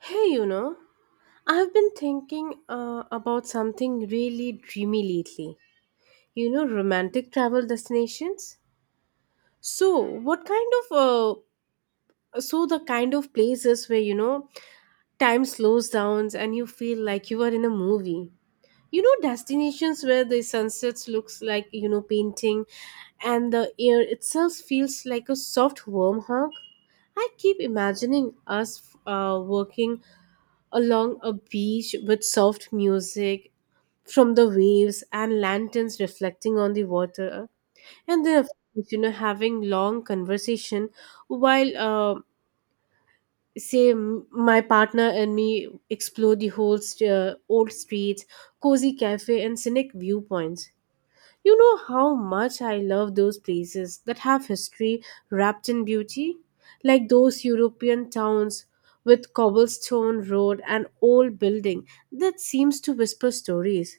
Hey, you know, I've been thinking about something really dreamy lately. You know, romantic travel destinations. So, what kind of so the kind of places where you know time slows down and you feel like you are in a movie. You know, destinations where the sunsets looks like you know painting, and the air itself feels like a soft warm hug. I keep imagining us working along a beach with soft music from the waves and lanterns reflecting on the water and then of course, you know having long conversation while say my partner and me explore the whole old streets, cozy cafe and scenic viewpoints. You know how much I love those places that have history wrapped in beauty? Like those European towns with cobblestone road and old building that seems to whisper stories.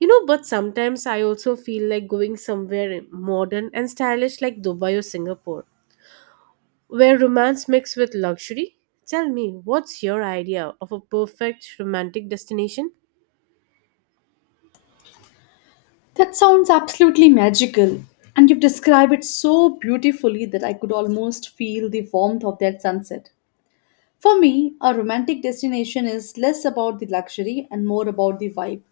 You know, but sometimes I also feel like going somewhere modern and stylish like Dubai or Singapore, where romance mixed with luxury. Tell me, what's your idea of a perfect romantic destination? That sounds absolutely magical. And you've described it so beautifully that I could almost feel the warmth of that sunset. For me, a romantic destination is less about the luxury and more about the vibe.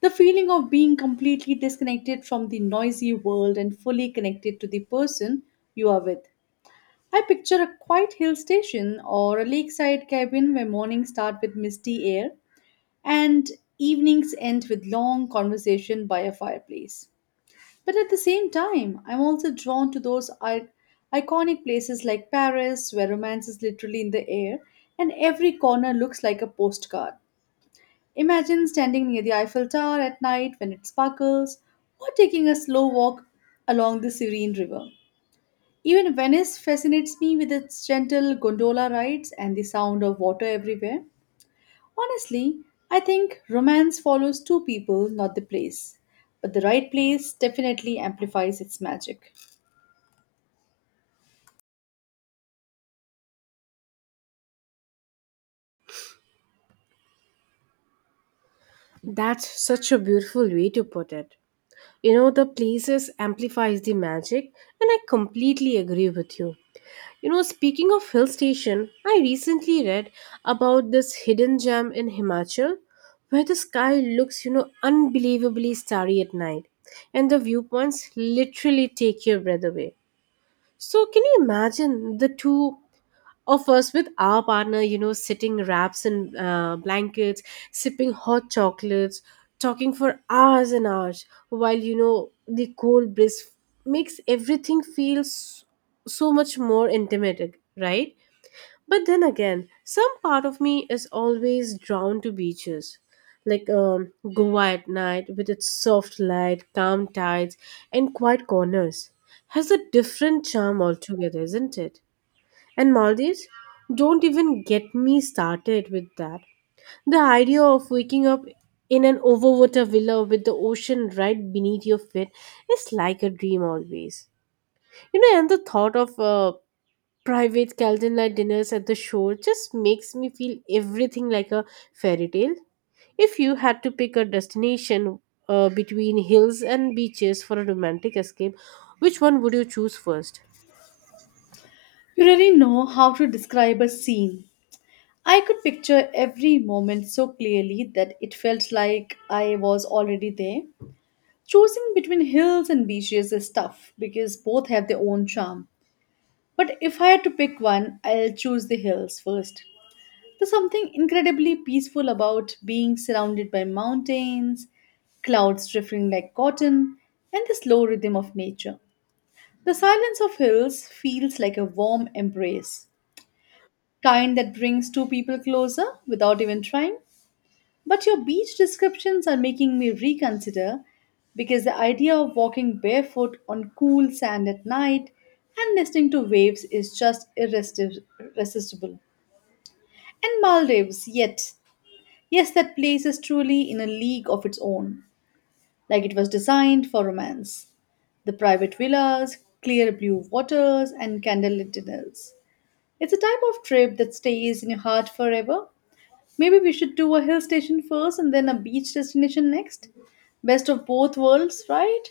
The feeling of being completely disconnected from the noisy world and fully connected to the person you are with. I picture a quiet hill station or a lakeside cabin where mornings start with misty air and evenings end with long conversation by a fireplace. But at the same time, I'm also drawn to those iconic places like Paris, where romance is literally in the air and every corner looks like a postcard. Imagine standing near the Eiffel Tower at night when it sparkles, or taking a slow walk along the serene river. Even Venice fascinates me with its gentle gondola rides and the sound of water everywhere. Honestly, I think romance follows two people, not the place. But the right place definitely amplifies its magic. That's such a beautiful way to put it. You know, the places amplifies the magic and I completely agree with you. You know, speaking of hill station, I recently read about this hidden gem in Himachal where the sky looks you know unbelievably starry at night, and the viewpoints literally take your breath away. So can you imagine the two of us with our partner, you know, sitting wraps and blankets, sipping hot chocolates, talking for hours and hours, while, you know, the cold breeze makes everything feel so much more intimate, right? But then again, some part of me is always drawn to beaches. Like Goa at night with its soft light, calm tides, and quiet corners has a different charm altogether, isn't it? And Maldives? Don't even get me started with that. The idea of waking up in an overwater villa with the ocean right beneath your feet is like a dream always. You know, and the thought of private candlelight dinners at the shore just makes me feel everything like a fairy tale. If you had to pick a destination between hills and beaches for a romantic escape, which one would you choose first? You really know how to describe a scene. I could picture every moment so clearly that it felt like I was already there. Choosing between hills and beaches is tough because both have their own charm. But if I had to pick one, I'll choose the hills first. There's something incredibly peaceful about being surrounded by mountains, clouds drifting like cotton, and the slow rhythm of nature. The silence of hills feels like a warm embrace, kind that brings two people closer without even trying. But your beach descriptions are making me reconsider because the idea of walking barefoot on cool sand at night and listening to waves is just irresistible. And Maldives, yet, yes, that place is truly in a league of its own, like it was designed for romance: the private villas, clear blue waters, and candlelit dinners. It's a type of trip that stays in your heart forever. Maybe we should do a hill station first and then a beach destination next. Best of both worlds, right?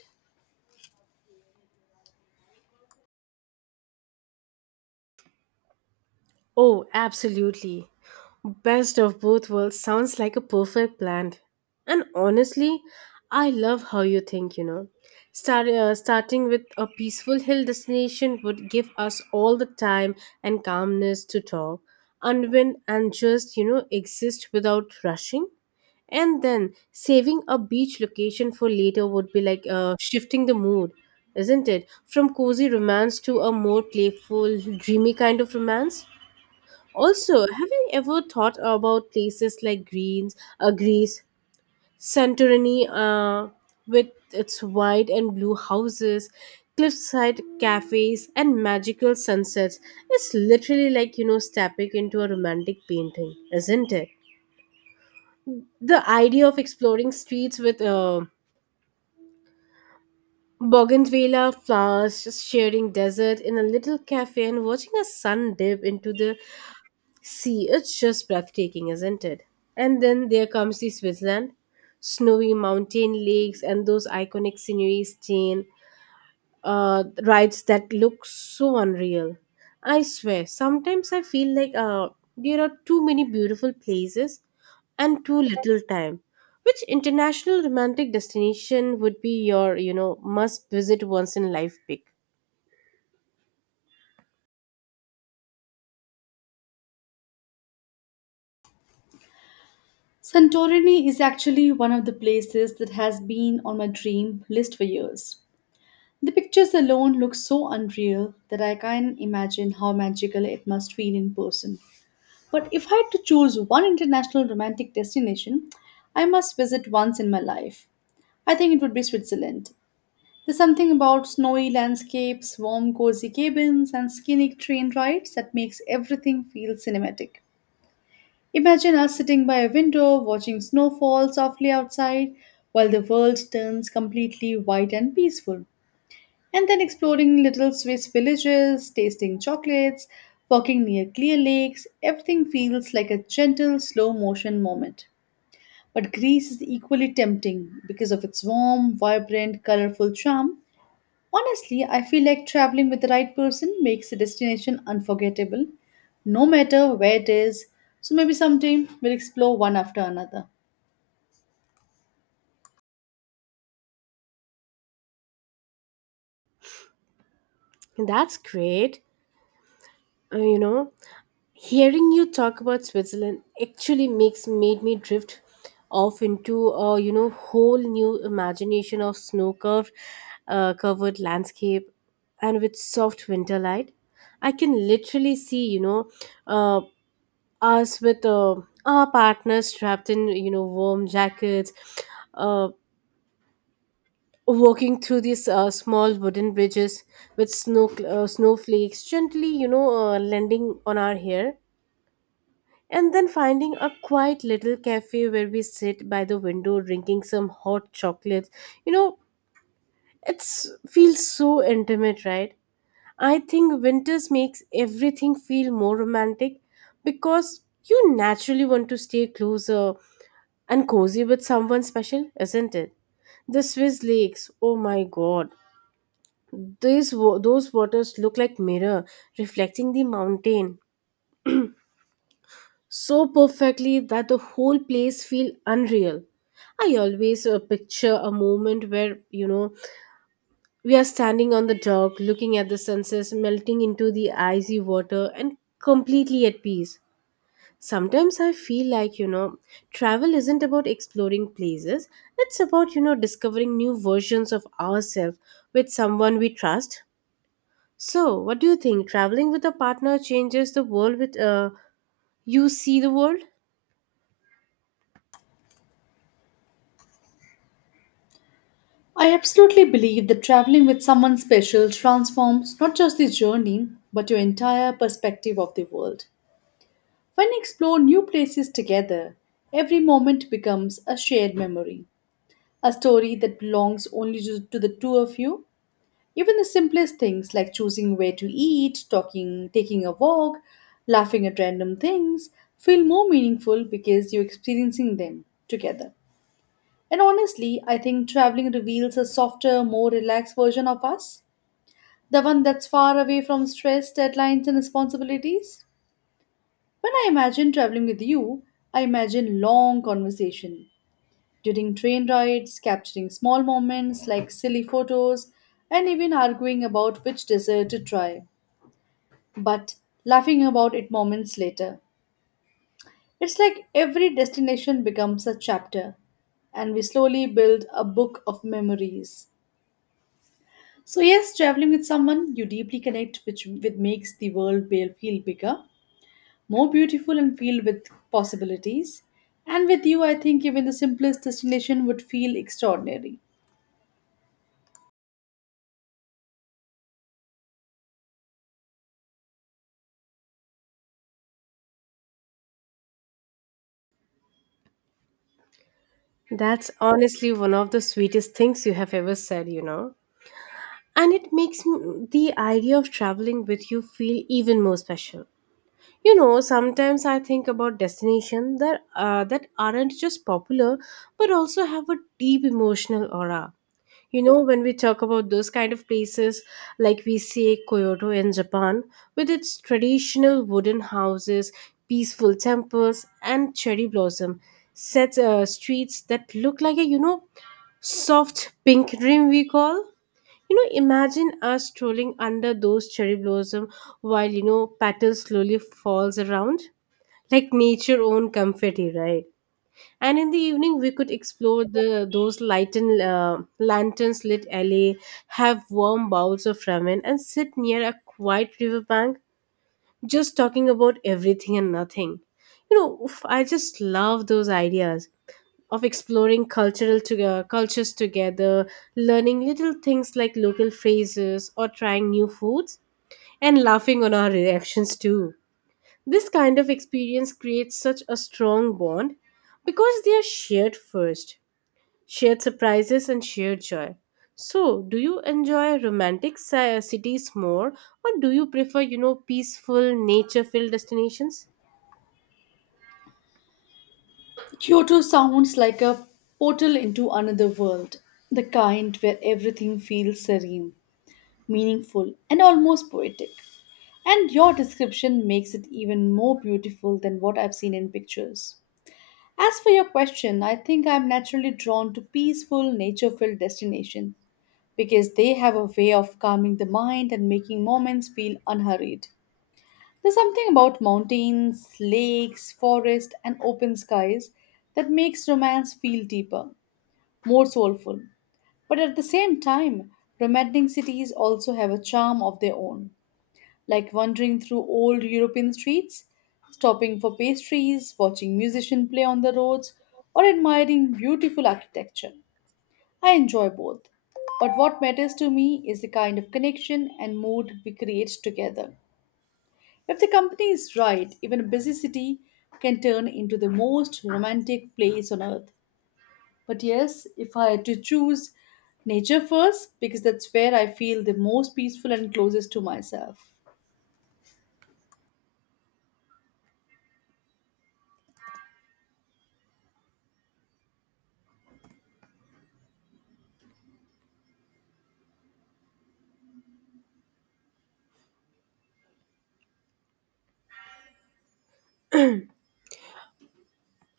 Oh, absolutely. Best of both worlds sounds like a perfect plan. And honestly, I love how you think, you know. Starting with a peaceful hill destination would give us all the time and calmness to talk, unwind, and just, you know, exist without rushing. And then saving a beach location for later would be like shifting the mood, isn't it? From cozy romance to a more playful, dreamy kind of romance. Also, have you ever thought about places like Greece, Santorini, with its white and blue houses, cliffside cafes, and magical sunsets? It's literally like you know stepping into a romantic painting, isn't it? The idea of exploring streets with bougainvillea flowers, just sharing desert in a little cafe, and watching a sun dip into the See, it's just breathtaking, isn't it? And then there comes the Switzerland, snowy mountain lakes, and those iconic sceneries, chain rides that look so unreal. I swear, sometimes I feel like there are too many beautiful places and too little time. Which international romantic destination would be your, you know, must visit once in life pick? Santorini is actually one of the places that has been on my dream list for years. The pictures alone look so unreal that I can't imagine how magical it must feel in person. But if I had to choose one international romantic destination, I must visit once in my life. I think it would be Switzerland. There's something about snowy landscapes, warm, cozy cabins, and scenic train rides that makes everything feel cinematic. Imagine us sitting by a window watching snow fall softly outside while the world turns completely white and peaceful. And then exploring little Swiss villages, tasting chocolates, walking near clear lakes, everything feels like a gentle, slow motion moment. But Greece is equally tempting because of its warm, vibrant, colorful charm. Honestly, I feel like traveling with the right person makes the destination unforgettable, no matter where it is. So maybe someday we'll explore one after another. That's great. You know, hearing you talk about Switzerland actually makes made me drift off into a you know whole new imagination of snow curved covered landscape and with soft winter light. I can literally see, you know, uh, us with our partners trapped in you know warm jackets, uh, walking through these small wooden bridges with snowflakes gently you know landing on our hair, and then finding a quiet little cafe where we sit by the window drinking some hot chocolates. You know, it's feels so intimate, right? I think winters makes everything feel more romantic because you naturally want to stay closer and cozy with someone special, isn't it? The Swiss lakes, oh my god, those waters look like mirror reflecting the mountain so perfectly that the whole place feel unreal. I always picture a moment where, you know, we are standing on the dock looking at the sunsets melting into the icy water and completely at peace. Sometimes I feel like, you know, travel isn't about exploring places, it's about, you know, discovering new versions of ourselves with someone we trust. So, what do you think? Traveling with a partner changes the world with you see the world? I absolutely believe that traveling with someone special transforms not just the journey, but your entire perspective of the world. When you explore new places together, every moment becomes a shared memory, a story that belongs only to the two of you. Even the simplest things like choosing where to eat, talking, taking a walk, laughing at random things feel more meaningful because you're experiencing them together. And honestly, I think traveling reveals a softer, more relaxed version of us, the one that's far away from stress, deadlines, and responsibilities. When I imagine traveling with you, I imagine long conversation during train rides, capturing small moments like silly photos, and even arguing about which dessert to try, but laughing about it moments later. It's like every destination becomes a chapter, and we slowly build a book of memories. So, yes, traveling with someone you deeply connect, which makes the world feel bigger, more beautiful, and filled with possibilities. And with you, I think even the simplest destination would feel extraordinary. That's honestly one of the sweetest things you have ever said, you know. And it makes the idea of traveling with you feel even more special. You know, sometimes I think about destinations that that aren't just popular but also have a deep emotional aura. You know, when we talk about those kind of places, like we say Kyoto in Japan, with its traditional wooden houses, peaceful temples, and cherry blossom set streets that look like a you know soft pink dream we call. You know, imagine us strolling under those cherry blossom while you know petals slowly falls around like nature own confetti, right? And in the evening we could explore the those lightened lanterns lit alley, have warm bowls of ramen and sit near a quiet river bank just talking about everything and nothing. You know, oof, I just love those ideas of exploring cultures together, learning little things like local phrases or trying new foods, and laughing on our reactions too. This kind of experience creates such a strong bond because they are shared first, shared surprises, and shared joy. So, do you enjoy romantic cities more, or do you prefer, you know, peaceful, nature filled destinations? Kyoto sounds like a portal into another world, the kind where everything feels serene, meaningful, and almost poetic. And your description makes it even more beautiful than what I've seen in pictures. As for your question, I think I'm naturally drawn to peaceful, nature filled destinations because they have a way of calming the mind and making moments feel unhurried. There's something about mountains, lakes, forests, and open skies that makes romance feel deeper, more soulful. But at the same time, romantic cities also have a charm of their own, like wandering through old European streets, stopping for pastries, watching musicians play on the roads, or admiring beautiful architecture. I enjoy both. But what matters to me is the kind of connection and mood we create together. If the company is right, even a busy city can turn into the most romantic place on earth. But yes, if I had to choose, nature first, because that's where I feel the most peaceful and closest to myself.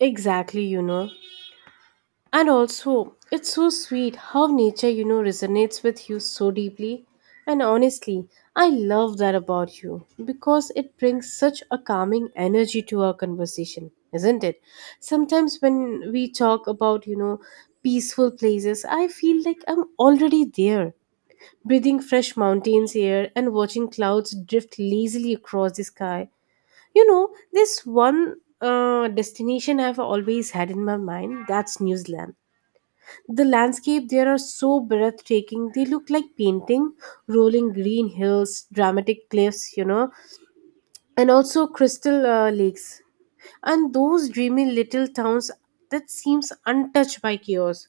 Exactly, you know. And also, it's so sweet how nature, you know, resonates with you so deeply. And honestly, I love that about you because it brings such a calming energy to our conversation, isn't it? Sometimes when we talk about, you know, peaceful places, I feel like I'm already there, breathing fresh mountains air and watching clouds drift lazily across the sky. You know, this one destination I've always had in my mind, that's New Zealand. The landscape there are so breathtaking. They look like painting, rolling green hills, dramatic cliffs, you know, and also crystal lakes. And those dreamy little towns that seems untouched by chaos.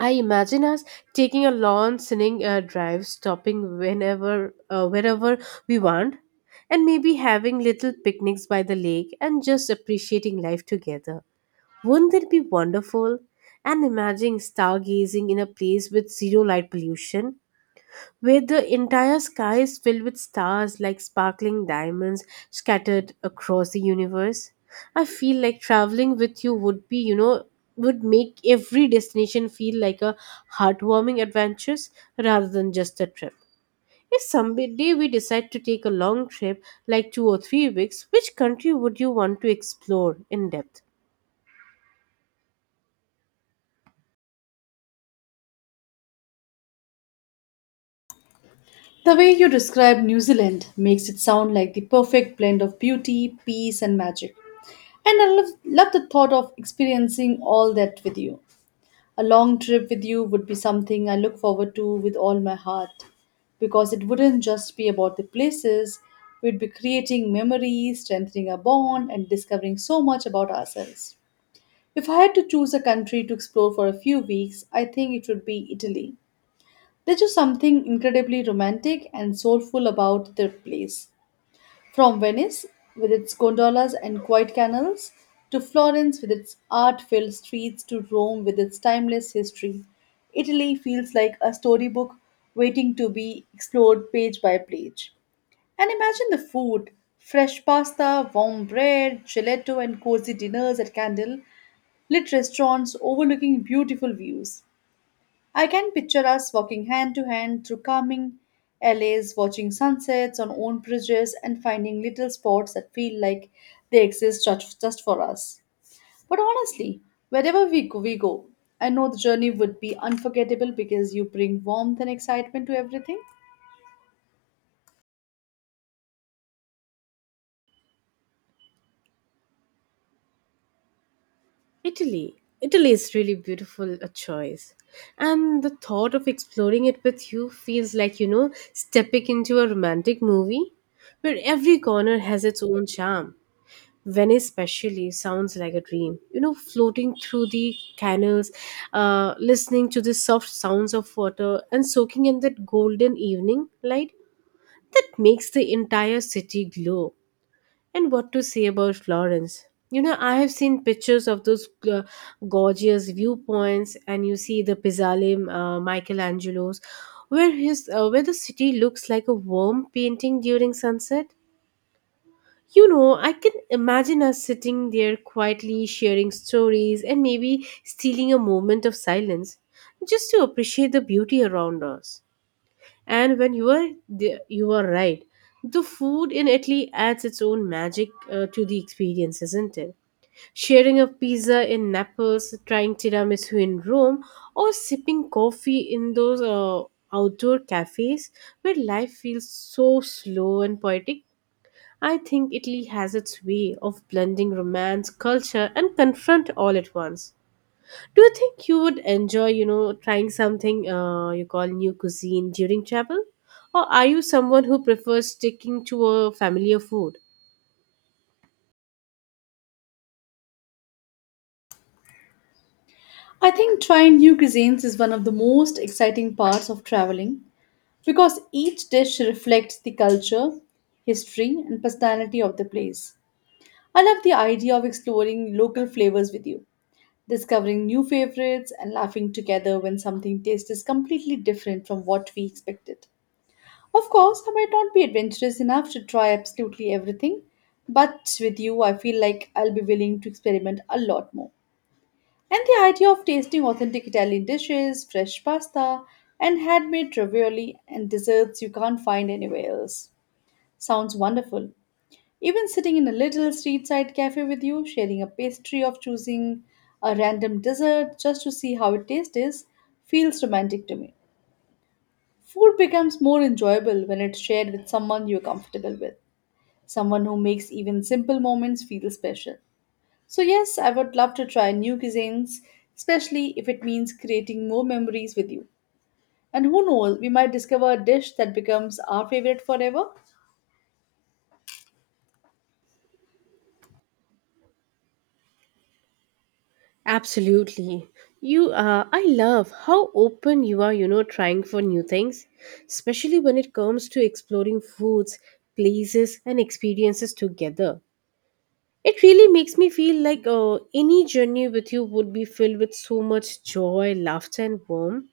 I imagine us taking a long sinning drive, stopping whenever, wherever we want, and maybe having little picnics by the lake and just appreciating life together. Wouldn't it be wonderful? And imagine stargazing in a place with zero light pollution, where the entire sky is filled with stars like sparkling diamonds scattered across the universe. I feel like traveling with you would be, you know, would make every destination feel like a heartwarming adventure rather than just a trip. If someday we decide to take a long trip, like 2 or 3 weeks, which country would you want to explore in depth? The way you describe New Zealand makes it sound like the perfect blend of beauty, peace, and magic. And I love, love the thought of experiencing all that with you. A long trip with you would be something I look forward to with all my heart because it wouldn't just be about the places, we'd be creating memories, strengthening our bond, and discovering so much about ourselves. If I had to choose a country to explore for a few weeks, I think it would be Italy. There's just something incredibly romantic and soulful about their place. From Venice, with its gondolas and quiet canals, to Florence, with its art filled streets, to Rome, with its timeless history, Italy feels like a storybook waiting to be explored page by page. And imagine the food: fresh pasta, warm bread, gelato, and cozy dinners at Candle, lit restaurants overlooking beautiful views. I can picture us walking hand to hand through calming alleys, watching sunsets on own bridges, and finding little spots that feel like they exist just for us. But honestly, wherever we go, I know the journey would be unforgettable because you bring warmth and excitement to everything. Italy. Italy is really beautiful a choice. And the thought of exploring it with you feels like, you know, stepping into a romantic movie where every corner has its own charm. Venice, especially, sounds like a dream. You know, floating through the canals, listening to the soft sounds of water, and soaking in that golden evening light that makes the entire city glow. And what to say about Florence? You know, I have seen pictures of those gorgeous viewpoints, and you see the Michelangelo's, where his where the city looks like a warm painting during sunset. You know, I can imagine us sitting there quietly sharing stories and maybe stealing a moment of silence just to appreciate the beauty around us. And when you are there, you are right. The food in Italy adds its own magic to the experience, isn't it? Sharing a pizza in Naples, trying tiramisu in Rome, or sipping coffee in those outdoor cafes where life feels so slow and poetic. I think Italy has its way of blending romance, culture and confront all at once. Do you think you would enjoy, you know, trying something you call new cuisine during travel? Or are you someone who prefers sticking to a familiar food? I think trying new cuisines is one of the most exciting parts of traveling because each dish reflects the culture, history, and personality of the place. I love the idea of exploring local flavors with you, discovering new favorites, and laughing together when something tastes completely different from what we expected. Of course, I might not be adventurous enough to try absolutely everything, but with you, I feel like I'll be willing to experiment a lot more. And the idea of tasting authentic Italian dishes, fresh pasta, and handmade ravioli and desserts you can't find anywhere else sounds wonderful. Even sitting in a little street side cafe with you, sharing a pastry of choosing a random dessert just to see how it tastes, feels romantic to me. Food becomes more enjoyable when it's shared with someone you're comfortable with, someone who makes even simple moments feel special. So, yes, I would love to try new cuisines, especially if it means creating more memories with you. And who knows, we might discover a dish that becomes our favorite forever. Absolutely. You I love how open you are, you know, trying for new things, especially when it comes to exploring foods, places, and experiences together. It really makes me feel like any journey with you would be filled with so much joy, laughter, and warmth.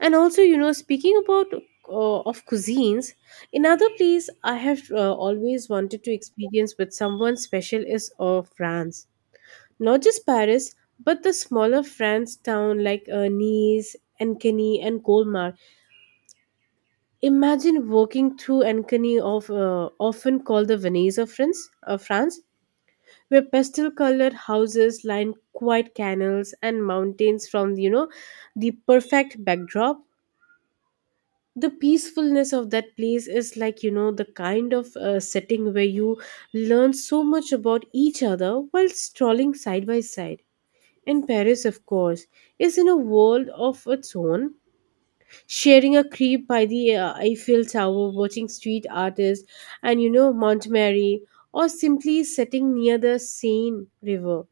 And also, you know, speaking about of cuisines, another place I have always wanted to experience with someone special is France. Not just Paris, but the smaller France town like Nice, Ankeny, and Colmar. Imagine walking through Ankeny, of often called the Venice of France, where pastel colored houses line quiet canals and mountains from, you know, the perfect backdrop. The peacefulness of that place is like, you know, the kind of setting where you learn so much about each other while strolling side by side. And Paris, of course, is in a world of its own. Sharing a creep by the Eiffel Tower, watching street artists and, you know, Montmartre, or simply sitting near the Seine River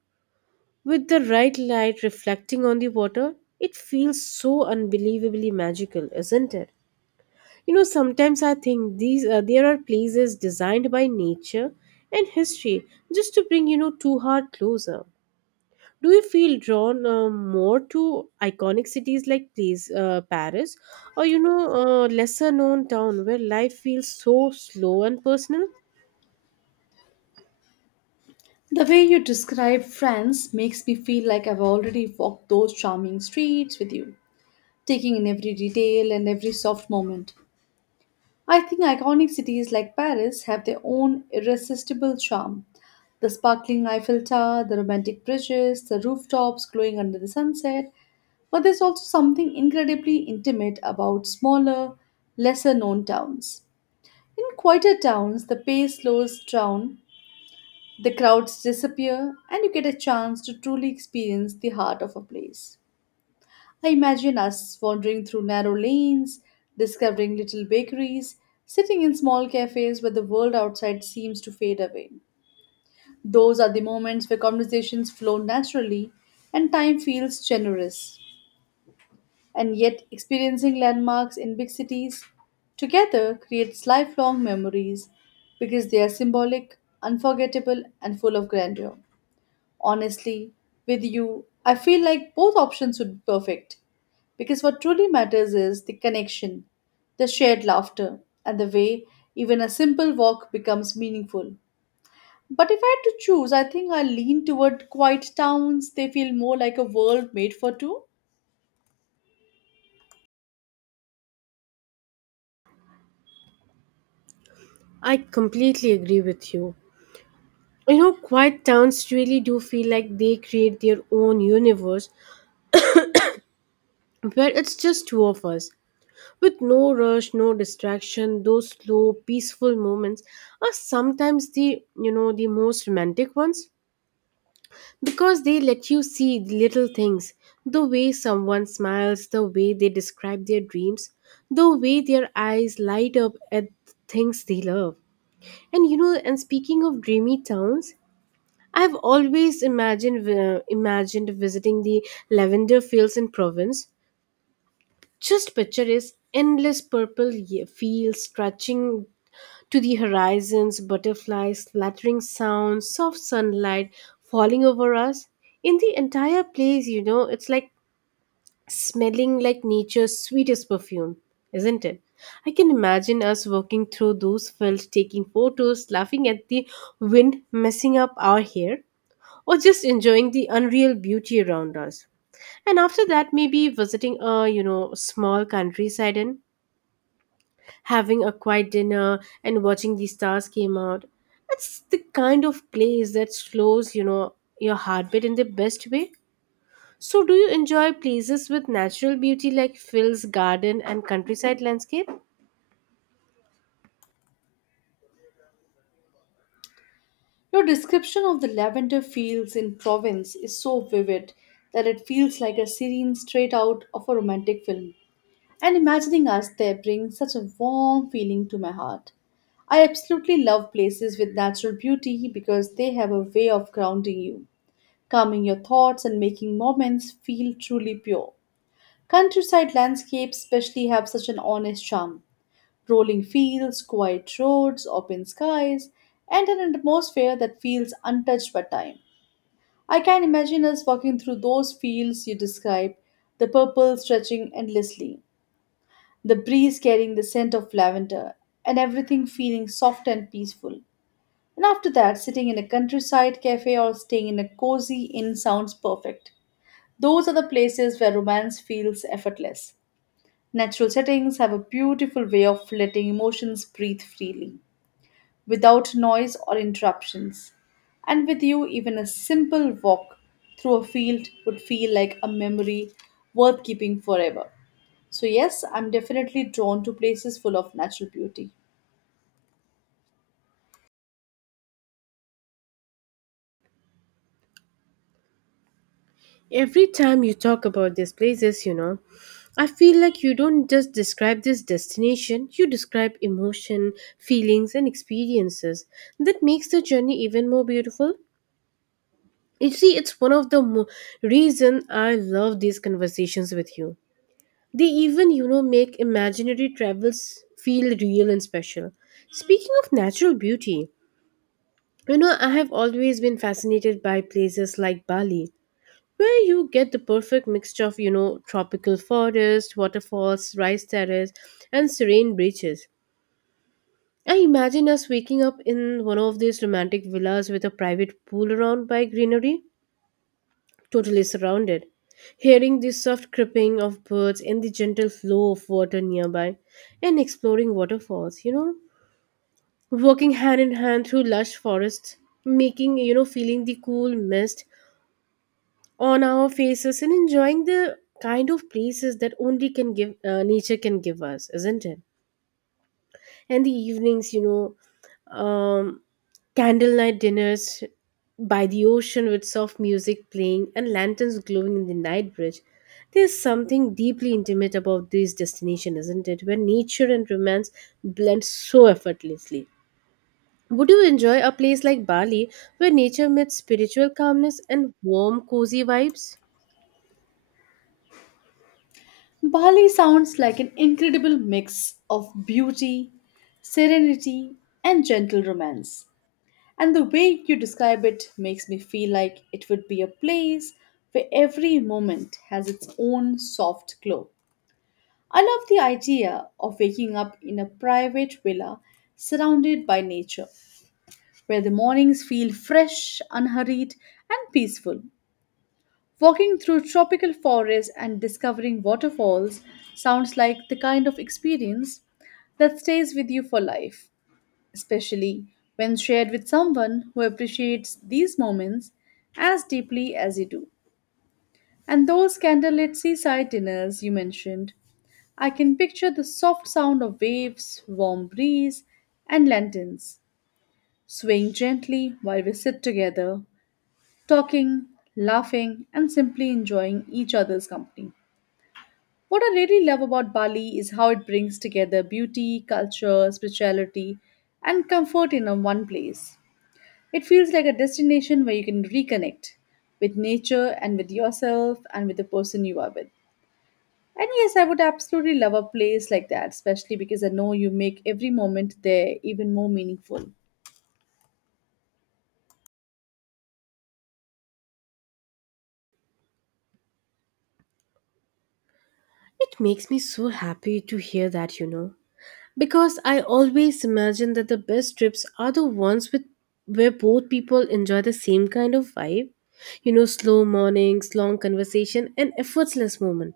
with the right light reflecting on the water. It feels so unbelievably magical, isn't it? You know, sometimes I think these there are places designed by nature and history just to bring, you know, two heart closer. Do you feel drawn more to iconic cities like Paris, or, you know, lesser known town where life feels so slow and personal? The way you describe France makes me feel like I've already walked those charming streets with you, taking in every detail and every soft moment. I think iconic cities like Paris have their own irresistible charm: the sparkling Eiffel Tower, the romantic bridges, the rooftops glowing under the sunset, but there's also something incredibly intimate about smaller, lesser known towns. In quieter towns, the pace slows down, the crowds disappear, and you get a chance to truly experience the heart of a place. I imagine us wandering through narrow lanes, discovering little bakeries, sitting in small cafes where the world outside seems to fade away. Those are the moments where conversations flow naturally and time feels generous. And yet, experiencing landmarks in big cities together creates lifelong memories because they are symbolic, unforgettable, and full of grandeur. Honestly, with you, I feel like both options would be perfect because what truly matters is the connection, the shared laughter, and the way even a simple walk becomes meaningful. But if I had to choose, I think I lean toward quiet towns. They feel more like a world made for two. I completely agree with you. You know, quiet towns really do feel like they create their own universe where it's just two of us. With no rush, no distraction, those slow, peaceful moments are sometimes the you know the most romantic ones, because they let you see the little things, the way someone smiles, the way they describe their dreams, the way their eyes light up at things they love. And you know, and speaking of dreamy towns, I've always imagined visiting the lavender fields in Provence. Just picture is endless purple fields stretching to the horizons, butterflies, fluttering sounds, soft sunlight falling over us. In the entire place, you know, it's like smelling like nature's sweetest perfume, isn't it? I can imagine us walking through those fields, taking photos, laughing at the wind messing up our hair, or just enjoying the unreal beauty around us. And after that, maybe visiting a, you know, small countryside and having a quiet dinner and watching the stars came out. It's the kind of place that slows, you know, your heartbeat in the best way. So do you enjoy places with natural beauty like Phil's garden and countryside landscape? Your description of the lavender fields in Provence is so vivid that it feels like a scene straight out of a romantic film. And imagining us there brings such a warm feeling to my heart. I absolutely love places with natural beauty because they have a way of grounding you, calming your thoughts, and making moments feel truly pure. Countryside landscapes, especially, have such an honest charm: rolling fields, quiet roads, open skies, and an atmosphere that feels untouched by time. I can imagine us walking through those fields you describe, the purple stretching endlessly, the breeze carrying the scent of lavender, and everything feeling soft and peaceful. And after that, sitting in a countryside cafe or staying in a cozy inn sounds perfect. Those are the places where romance feels effortless. Natural settings have a beautiful way of letting emotions breathe freely, without noise or interruptions. And with you, even a simple walk through a field would feel like a memory worth keeping forever. So, yes, I'm definitely drawn to places full of natural beauty. Every time you talk about these places, you know, I feel like you don't just describe this destination, you describe emotion, feelings, and experiences. That makes the journey even more beautiful. You see, it's one of reason I love these conversations with you. They even, you know, make imaginary travels feel real and special. Speaking of natural beauty, you know, I have always been fascinated by places like Bali, where you get the perfect mixture of, you know, tropical forest, waterfalls, rice terraces, and serene beaches. I imagine us waking up in one of these romantic villas with a private pool around by greenery totally surrounded. Hearing the soft chirping of birds and the gentle flow of water nearby, and exploring waterfalls, you know, walking hand in hand through lush forests, making, you know, feeling the cool mist on our faces and enjoying the kind of places that only can give nature can give us, isn't it? And the evenings, you know, candlelight dinners by the ocean with soft music playing and lanterns glowing in the night bridge. There's something deeply intimate about this destination, isn't it, where nature and romance blend so effortlessly. Would you enjoy a place like Bali where nature meets spiritual calmness and warm cozy vibes? Bali sounds like an incredible mix of beauty, serenity, and gentle romance. And the way you describe it makes me feel like it would be a place where every moment has its own soft glow. I love the idea of waking up in a private villa surrounded by nature, where the mornings feel fresh, unhurried, and peaceful. Walking through tropical forests and discovering waterfalls sounds like the kind of experience that stays with you for life, especially when shared with someone who appreciates these moments as deeply as you do. And those candlelit seaside dinners you mentioned, I can picture the soft sound of waves, warm breeze, and lanterns swaying gently while we sit together, talking, laughing, and simply enjoying each other's company. What I really love about Bali is how it brings together beauty, culture, spirituality, and comfort in a one place. It feels like a destination where you can reconnect with nature and with yourself and with the person you are with. And yes, I would absolutely love a place like that, especially because I know you make every moment there even more meaningful. It makes me so happy to hear that, you know. Because I always imagine that the best trips are the ones with where both people enjoy the same kind of vibe. You know, slow mornings, long conversation, and effortless moment.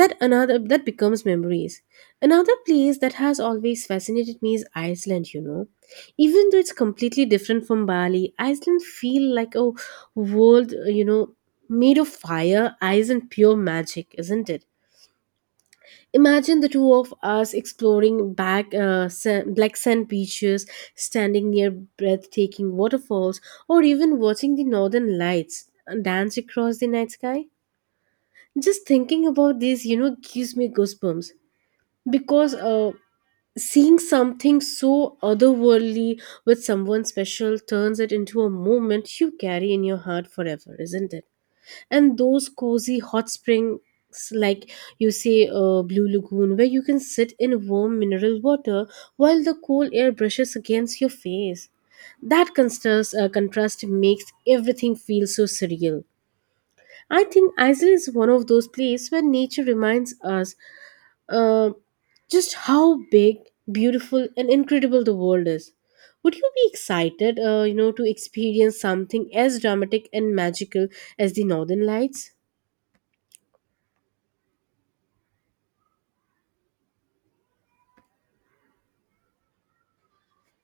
That another that becomes memories. Another place that has always fascinated me is Iceland, you know. Even though it's completely different from Bali, Iceland feel like a world, you know, made of fire, ice, and pure magic, isn't it? Imagine the two of us exploring black sand beaches, standing near breathtaking waterfalls, or even watching the northern lights dance across the night sky. Just thinking about this, you know, gives me goosebumps because seeing something so otherworldly with someone special turns it into a moment you carry in your heart forever, isn't it? And those cozy hot springs like, you say, blue lagoon, where you can sit in warm mineral water while the cool air brushes against your face. That contrast makes everything feel so surreal. I think Iceland is one of those places where nature reminds us uh, just how big, beautiful, and incredible the world is. Would you be excited, you know, to experience something as dramatic and magical as the northern lights?